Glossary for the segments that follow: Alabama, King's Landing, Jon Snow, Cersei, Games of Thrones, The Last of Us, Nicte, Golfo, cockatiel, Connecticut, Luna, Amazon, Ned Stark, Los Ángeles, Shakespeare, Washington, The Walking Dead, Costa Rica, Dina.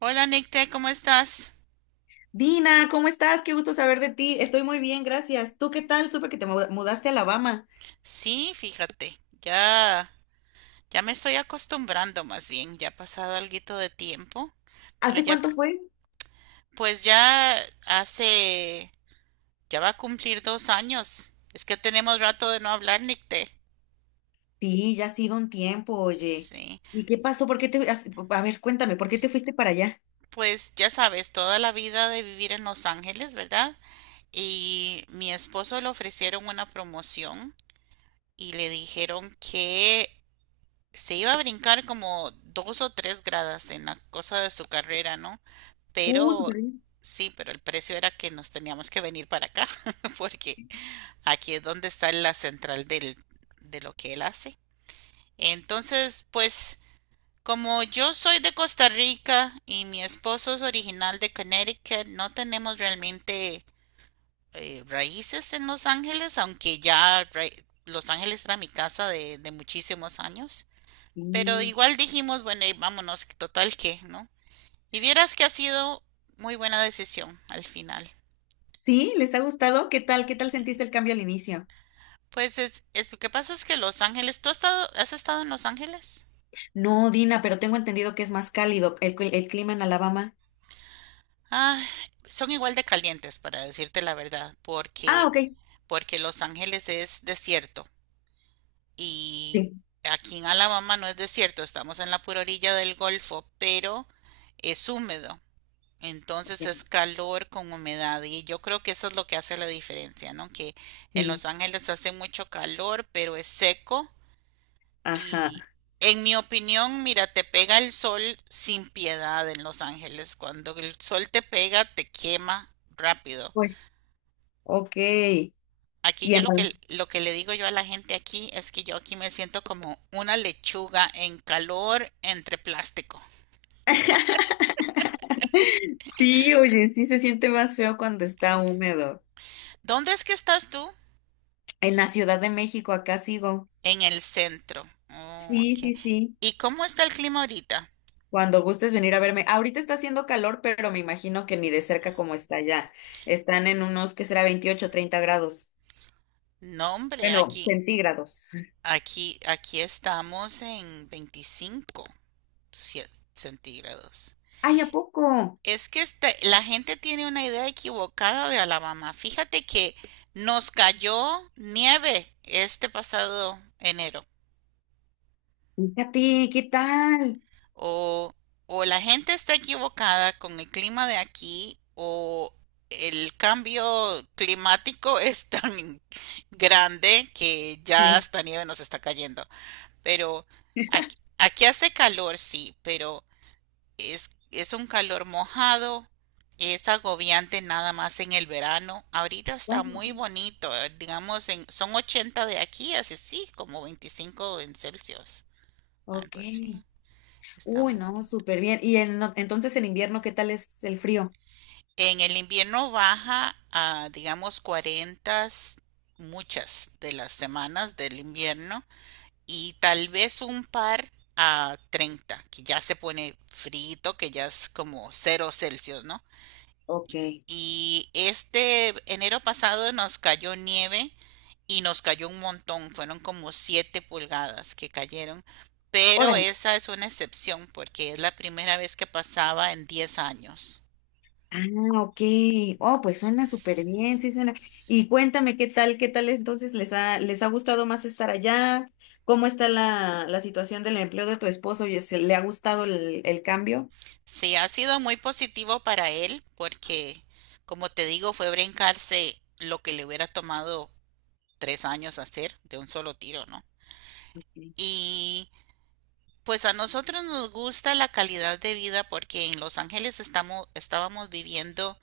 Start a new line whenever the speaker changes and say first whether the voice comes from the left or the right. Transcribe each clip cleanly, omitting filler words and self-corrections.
right: Hola Nicte, ¿cómo estás?
left: Dina, ¿cómo estás? Qué gusto saber de ti. Estoy muy bien, gracias. ¿Tú qué tal? Supe que te mudaste a Alabama.
right: Sí, fíjate, ya, ya me estoy acostumbrando más bien, ya ha pasado alguito de tiempo, pero
left: ¿Hace
right: ya,
left: cuánto fue?
right: pues ya hace, ya va a cumplir 2 años. Es que tenemos rato de no hablar, Nicte.
left: Sí, ya ha sido un tiempo, oye.
right: Sí,
left: ¿Y qué pasó? ¿Por qué a ver, cuéntame, ¿por qué te fuiste para allá?
right: pues ya sabes, toda la vida de vivir en Los Ángeles, ¿verdad? Y mi esposo le ofrecieron una promoción y le dijeron que se iba a brincar como dos o tres gradas en la cosa de su carrera, ¿no? Pero
left: Súper bien.
right: sí, pero el precio era que nos teníamos que venir para acá, porque aquí es donde está la central del, de lo que él hace. Entonces, pues, como yo soy de Costa Rica y mi esposo es original de Connecticut, no tenemos realmente raíces en Los Ángeles, aunque Los Ángeles era mi casa de muchísimos años. Pero
left: Sí.
right: igual dijimos, bueno, y vámonos, total que, ¿no? Y vieras que ha sido muy buena decisión al final.
left: ¿Sí? ¿Les ha gustado? ¿Qué tal? ¿Qué tal sentiste
right: Sí.
left: el cambio al inicio?
right: Pues lo que pasa es que Los Ángeles, ¿tú has estado en Los Ángeles?
left: No, Dina, pero tengo entendido que es más cálido el clima en Alabama.
right: Ah, son igual de calientes, para decirte la verdad,
left: Ah,
right: porque,
left: ok.
right: porque Los Ángeles es desierto y
left: Sí.
right: aquí en Alabama no es desierto, estamos en la pura orilla del Golfo, pero es húmedo. Entonces es
left: Ok.
right: calor con humedad y yo creo que eso es lo que hace la diferencia, ¿no? Que en Los
left: Sí.
right: Ángeles hace mucho calor, pero es seco
left: Ajá.
right: y en mi opinión, mira, te pega el sol sin piedad en Los Ángeles. Cuando el sol te pega, te quema rápido.
left: Pues. Ok. Y
right: Aquí yo
left: en
right: lo que le digo yo a la gente aquí es que yo aquí me siento como una lechuga en calor entre plástico.
left: Sí, oye, sí se siente más feo cuando está húmedo.
right: ¿Dónde es que estás tú?
left: En la Ciudad de México, acá sigo.
right: En el centro. Oh,
left: Sí,
right: ok.
left: sí, sí.
right: ¿Y cómo está el clima ahorita?
left: Cuando gustes venir a verme. Ahorita está haciendo calor, pero me imagino que ni de cerca como está allá. Están en unos, ¿qué será?, 28, 30 grados.
right: No, hombre,
left: Bueno,
right: aquí,
left: centígrados.
right: aquí, aquí estamos en 25 centígrados.
left: Ay, ¿a poco?
right: Es que la gente tiene una idea equivocada de Alabama. Fíjate que nos cayó nieve este pasado enero.
left: Fíjate, ¿qué tal?
right: O, o la gente está equivocada con el clima de aquí, o el cambio climático es tan grande que ya
left: Sí.
right: hasta nieve nos está cayendo. Pero aquí, aquí hace calor, sí, pero es un calor mojado, es agobiante nada más en el verano. Ahorita está
left: Bueno, ok.
right: muy bonito, digamos, son 80 de aquí, así sí, como 25 en Celsius,
left: Ok.
right: algo así. Está
left: Uy,
right: muy
left: no,
right: bonito.
left: súper bien. Y entonces en invierno, ¿qué tal es el frío?
right: En el invierno baja a, digamos, 40 muchas de las semanas del invierno y tal vez un par a 30, que ya se pone frito, que ya es como 0 Celsius, ¿no?
left: Ok.
right: Y este enero pasado nos cayó nieve y nos cayó un montón, fueron como 7 pulgadas que cayeron, pero
left: Órale.
right: esa es una excepción porque es la primera vez que pasaba en 10 años.
left: Ah, ok. Oh, pues suena súper bien, sí suena.
right: Sí,
left: Y cuéntame qué tal entonces les ha gustado más estar allá. ¿Cómo está la, la situación del empleo de tu esposo? ¿Le ha gustado el cambio?
right: sí, ha sido muy positivo para él porque, como te digo, fue brincarse lo que le hubiera tomado 3 años hacer de un solo tiro, ¿no?
left: Sí.
right: Y pues a nosotros nos gusta la calidad de vida porque en Los Ángeles estamos, estábamos viviendo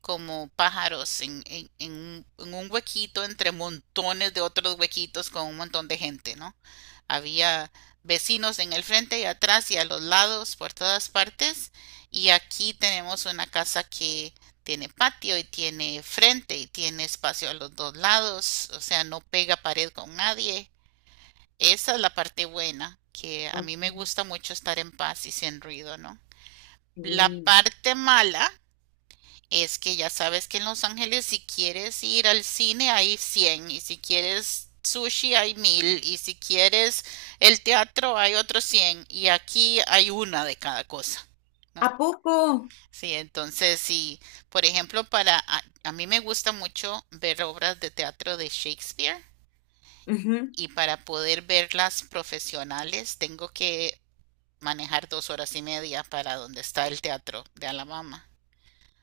right: como pájaros en un huequito entre montones de otros huequitos con un montón de gente, ¿no? Había vecinos en el frente y atrás y a los lados, por todas partes. Y aquí tenemos una casa que tiene patio y tiene frente y tiene espacio a los dos lados, o sea, no pega pared con nadie. Esa es la parte buena, que a
left: Ok.
right: mí me gusta mucho estar en paz y sin ruido, ¿no? La
left: Sí.
right: parte mala es que ya sabes que en Los Ángeles si quieres ir al cine hay 100 y si quieres sushi hay 1000 y si quieres el teatro hay otros 100 y aquí hay una de cada cosa,
left: ¿A
right: ¿no?
left: poco?
right: Sí, entonces si por ejemplo, para a mí me gusta mucho ver obras de teatro de Shakespeare
left: Ujú.
right: y para poder verlas profesionales tengo que manejar 2 horas y media para donde está el teatro de Alabama.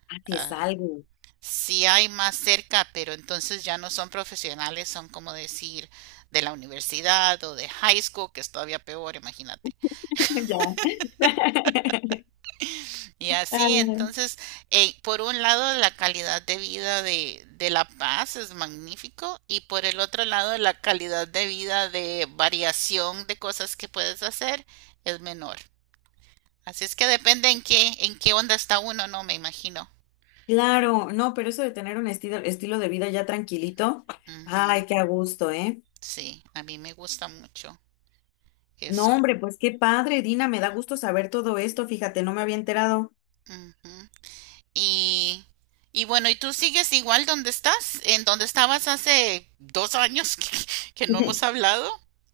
left: Ah, sí es
right: Ah,
left: algo.
right: sí hay más cerca, pero entonces ya no son profesionales, son como decir de la universidad o de high school, que es todavía peor, imagínate.
left: Ya.
right: Y
left: Ah.
right: así, entonces, por un lado, la calidad de vida de La Paz es magnífico y por el otro lado, la calidad de vida de variación de cosas que puedes hacer es menor. Así es que depende en qué onda está uno, no me imagino.
left: Claro, no, pero eso de tener un estilo, estilo de vida ya tranquilito,
right: Ujú,
left: ay, qué a gusto, ¿eh?
right: sí, a mí me gusta mucho
left: No,
right: eso.
left: hombre, pues qué padre, Dina, me da gusto saber todo esto, fíjate, no me había enterado.
right: Ujú. Y, y bueno, ¿y tú sigues igual donde estás? ¿En donde estabas hace 2 años que no hemos hablado?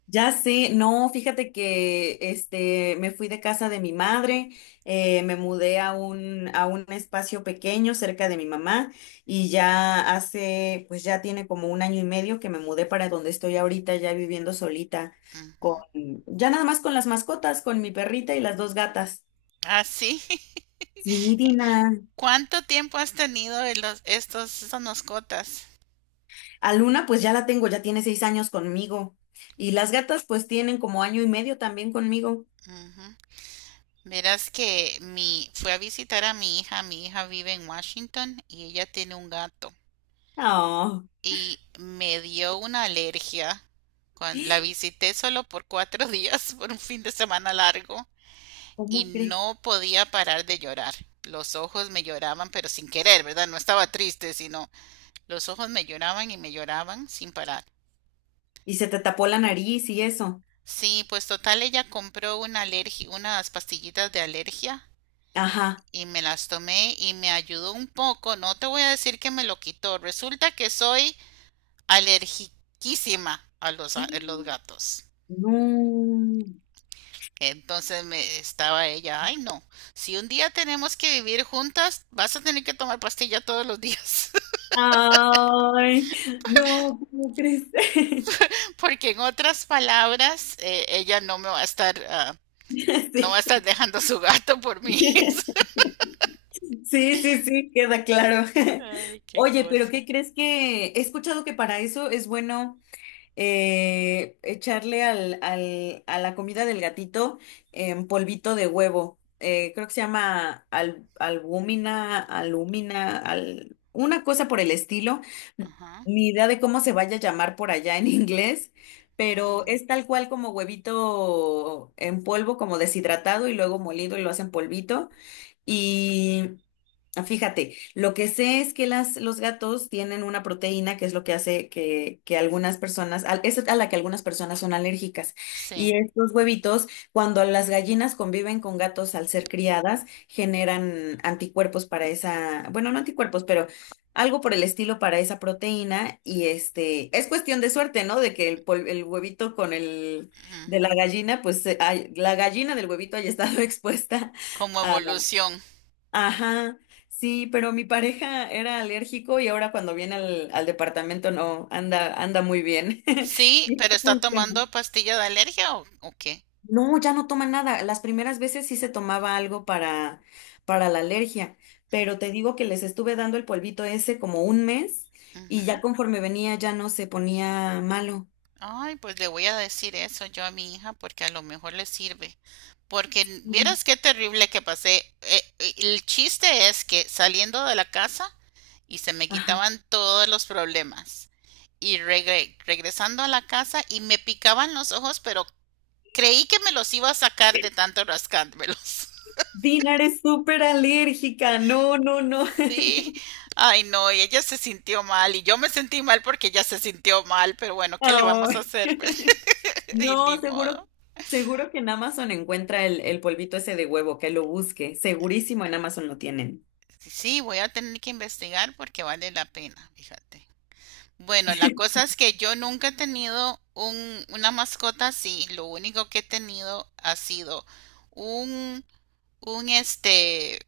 left: Ya sé, no, fíjate que este me fui de casa de mi madre, me mudé a un espacio pequeño cerca de mi mamá y ya hace, pues ya tiene como un año y medio que me mudé para donde estoy ahorita, ya viviendo solita con
right: Ujú.
left: ya nada más con las mascotas, con mi perrita y las dos gatas.
right: Ah, sí.
left: Sí, Dina.
right: ¿Cuánto tiempo has tenido de los, estos, estas mascotas?
left: A Luna, pues ya la tengo, ya tiene 6 años conmigo. Y las gatas, pues tienen como año y medio también conmigo.
right: Ujú. Verás que fui a visitar a mi hija. Mi hija vive en Washington y ella tiene un gato.
left: Oh,
right: Y me dio una alergia. Cuando la visité solo por 4 días, por un fin de semana largo, y
left: ¿cómo crees?
right: no podía parar de llorar. Los ojos me lloraban, pero sin querer, ¿verdad? No estaba triste, sino los ojos me lloraban y me lloraban sin parar.
left: Y se te tapó la nariz y eso.
right: Sí, pues total ella compró una alergia, unas pastillitas de alergia
left: Ajá.
right: y me las tomé y me ayudó un poco. No te voy a decir que me lo quitó. Resulta que soy alergiquísima a los
left: Y.
right: gatos.
left: No.
right: Entonces me estaba ella, ay no, si un día tenemos que vivir juntas, vas a tener que tomar pastilla todos los días.
left: Ay, no, ¿cómo crees?
right: Porque en otras palabras, ella no me va a estar, no va a
left: Sí.
right: estar dejando su gato por mí.
left: Sí, sí, sí, queda claro.
right: Ay, qué
left: Oye, pero
right: cosa.
left: ¿qué crees?, que he escuchado que para eso es bueno, echarle a la comida del gatito en polvito de huevo. Creo que se llama albúmina, alúmina, una cosa por el estilo.
right: Ajá.
left: Ni idea de cómo se vaya a llamar por allá en inglés, pero
right: Mm,
left: es tal cual como huevito en polvo, como deshidratado y luego molido y lo hacen polvito. Ah, fíjate, lo que sé es que los gatos tienen una proteína que es lo que hace que algunas personas, es a la que algunas personas son alérgicas.
right: sí.
left: Y estos huevitos, cuando las gallinas conviven con gatos al ser criadas, generan anticuerpos para esa, bueno, no anticuerpos, pero algo por el estilo para esa proteína. Y este, es cuestión de suerte, ¿no? De que el huevito con el de la
right: Ujú.
left: gallina, pues la gallina del huevito haya estado expuesta.
right: Como evolución.
left: Ajá, sí, pero mi pareja era alérgico y ahora cuando viene al, al departamento no, anda muy bien.
right: Sí,
left: Y ya
right: ¿pero está
left: funciona.
right: tomando pastilla de alergia o qué?
left: No, ya no toma nada. Las primeras veces sí se tomaba algo para la alergia, pero te digo que les estuve dando el polvito ese como un mes y ya
right: Ujú.
left: conforme venía ya no se ponía malo.
right: Ay, pues le voy a decir eso yo a mi hija porque a lo mejor le sirve. Porque
left: Ujú.
right: vieras qué terrible que pasé. El chiste es que saliendo de la casa y se me
left: Ajá.
right: quitaban todos los problemas, y regresando a la casa y me picaban los ojos, pero creí que me los iba a sacar de tanto rascármelos.
left: Dinar es súper alérgica, no, no, no.
right: Sí. Ay, no, y ella se sintió mal y yo me sentí mal porque ella se sintió mal, pero bueno, ¿qué le vamos a
left: Ay.
right: hacer? Y ni
left: No, seguro,
right: modo.
left: seguro que en Amazon encuentra el polvito ese de huevo, que lo busque. Segurísimo en Amazon lo tienen.
right: Sí, voy a tener que investigar porque vale la pena, fíjate. Bueno, la cosa es que yo nunca he tenido una mascota así. Lo único que he tenido ha sido un, un este,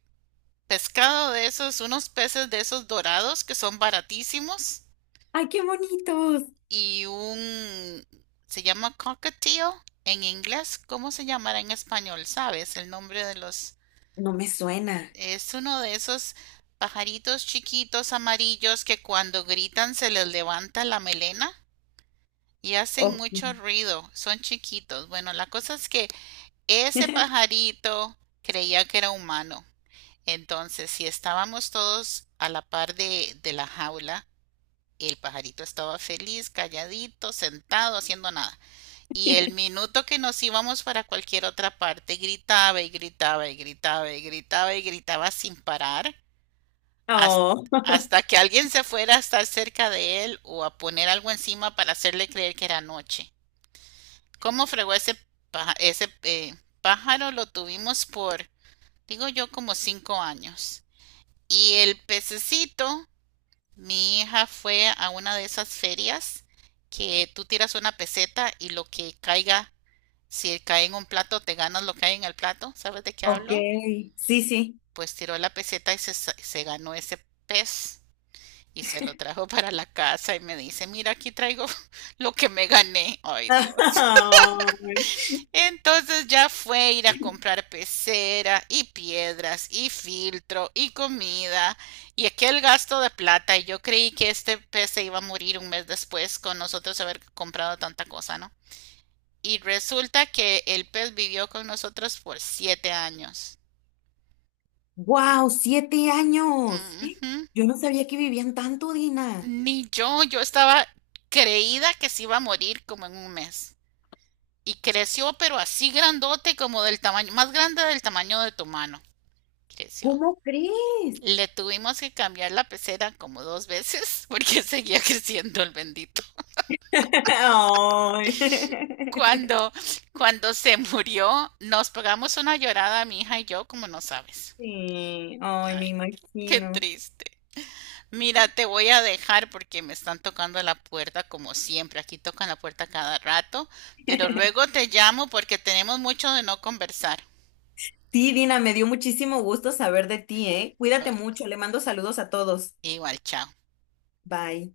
right: pescado de esos, unos peces de esos dorados que son baratísimos
left: ¡Ay, qué bonitos!
right: y se llama cockatiel en inglés, ¿cómo se llamará en español? ¿Sabes el nombre de los?
left: No me suena.
right: Es uno de esos pajaritos chiquitos amarillos que cuando gritan se les levanta la melena y hacen
left: Ok.
right: mucho ruido, son chiquitos. Bueno, la cosa es que ese pajarito creía que era humano. Entonces, si estábamos todos a la par de la jaula, el pajarito estaba feliz, calladito, sentado, haciendo nada. Y el minuto que nos íbamos para cualquier otra parte, gritaba y gritaba y gritaba y gritaba y gritaba sin parar hasta,
left: Oh,
right: hasta que alguien se fuera a estar cerca de él o a poner algo encima para hacerle creer que era noche. ¿Cómo fregó ese, paja- ese eh, pájaro? Lo tuvimos por, digo yo, como 5 años. Y el pececito. Mi hija fue a una de esas ferias que tú tiras una peseta y lo que caiga, si cae en un plato, te ganas lo que hay en el plato. ¿Sabes de qué
left: ok.
right: hablo?
left: Sí, sí.
right: Pues tiró la peseta y se ganó ese pez y se lo trajo para la casa y me dice, mira, aquí traigo lo que me gané. Ay, Dios. Entonces ya fue ir a comprar pecera y piedras y filtro y comida y aquel gasto de plata. Y yo creí que este pez se iba a morir un mes después con nosotros haber comprado tanta cosa, ¿no? Y resulta que el pez vivió con nosotros por 7 años.
left: ¡Wow! ¡7 años! ¡Eh!
right: Ujú.
left: Yo no sabía que vivían tanto, Dina.
right: Ni yo estaba creída que se iba a morir como en un mes. Y creció, pero así grandote como del tamaño, más grande del tamaño de tu mano. Creció.
left: ¿Cómo crees?
right: Le tuvimos que cambiar la pecera como 2 veces porque seguía creciendo el bendito.
left: Ay.
right: Cuando, cuando se murió, nos pegamos una llorada, mi hija y yo, como no sabes.
left: Sí, ay, me
right: Ay, qué
left: imagino.
right: triste. Mira, te voy a dejar porque me están tocando la puerta como siempre. Aquí tocan la puerta cada rato, pero luego te llamo porque tenemos mucho de no conversar.
left: Sí, Dina, me dio muchísimo gusto saber de ti, ¿eh? Cuídate
right: Ay,
left: mucho, le mando saludos a todos.
right: igual, chao.
left: Bye.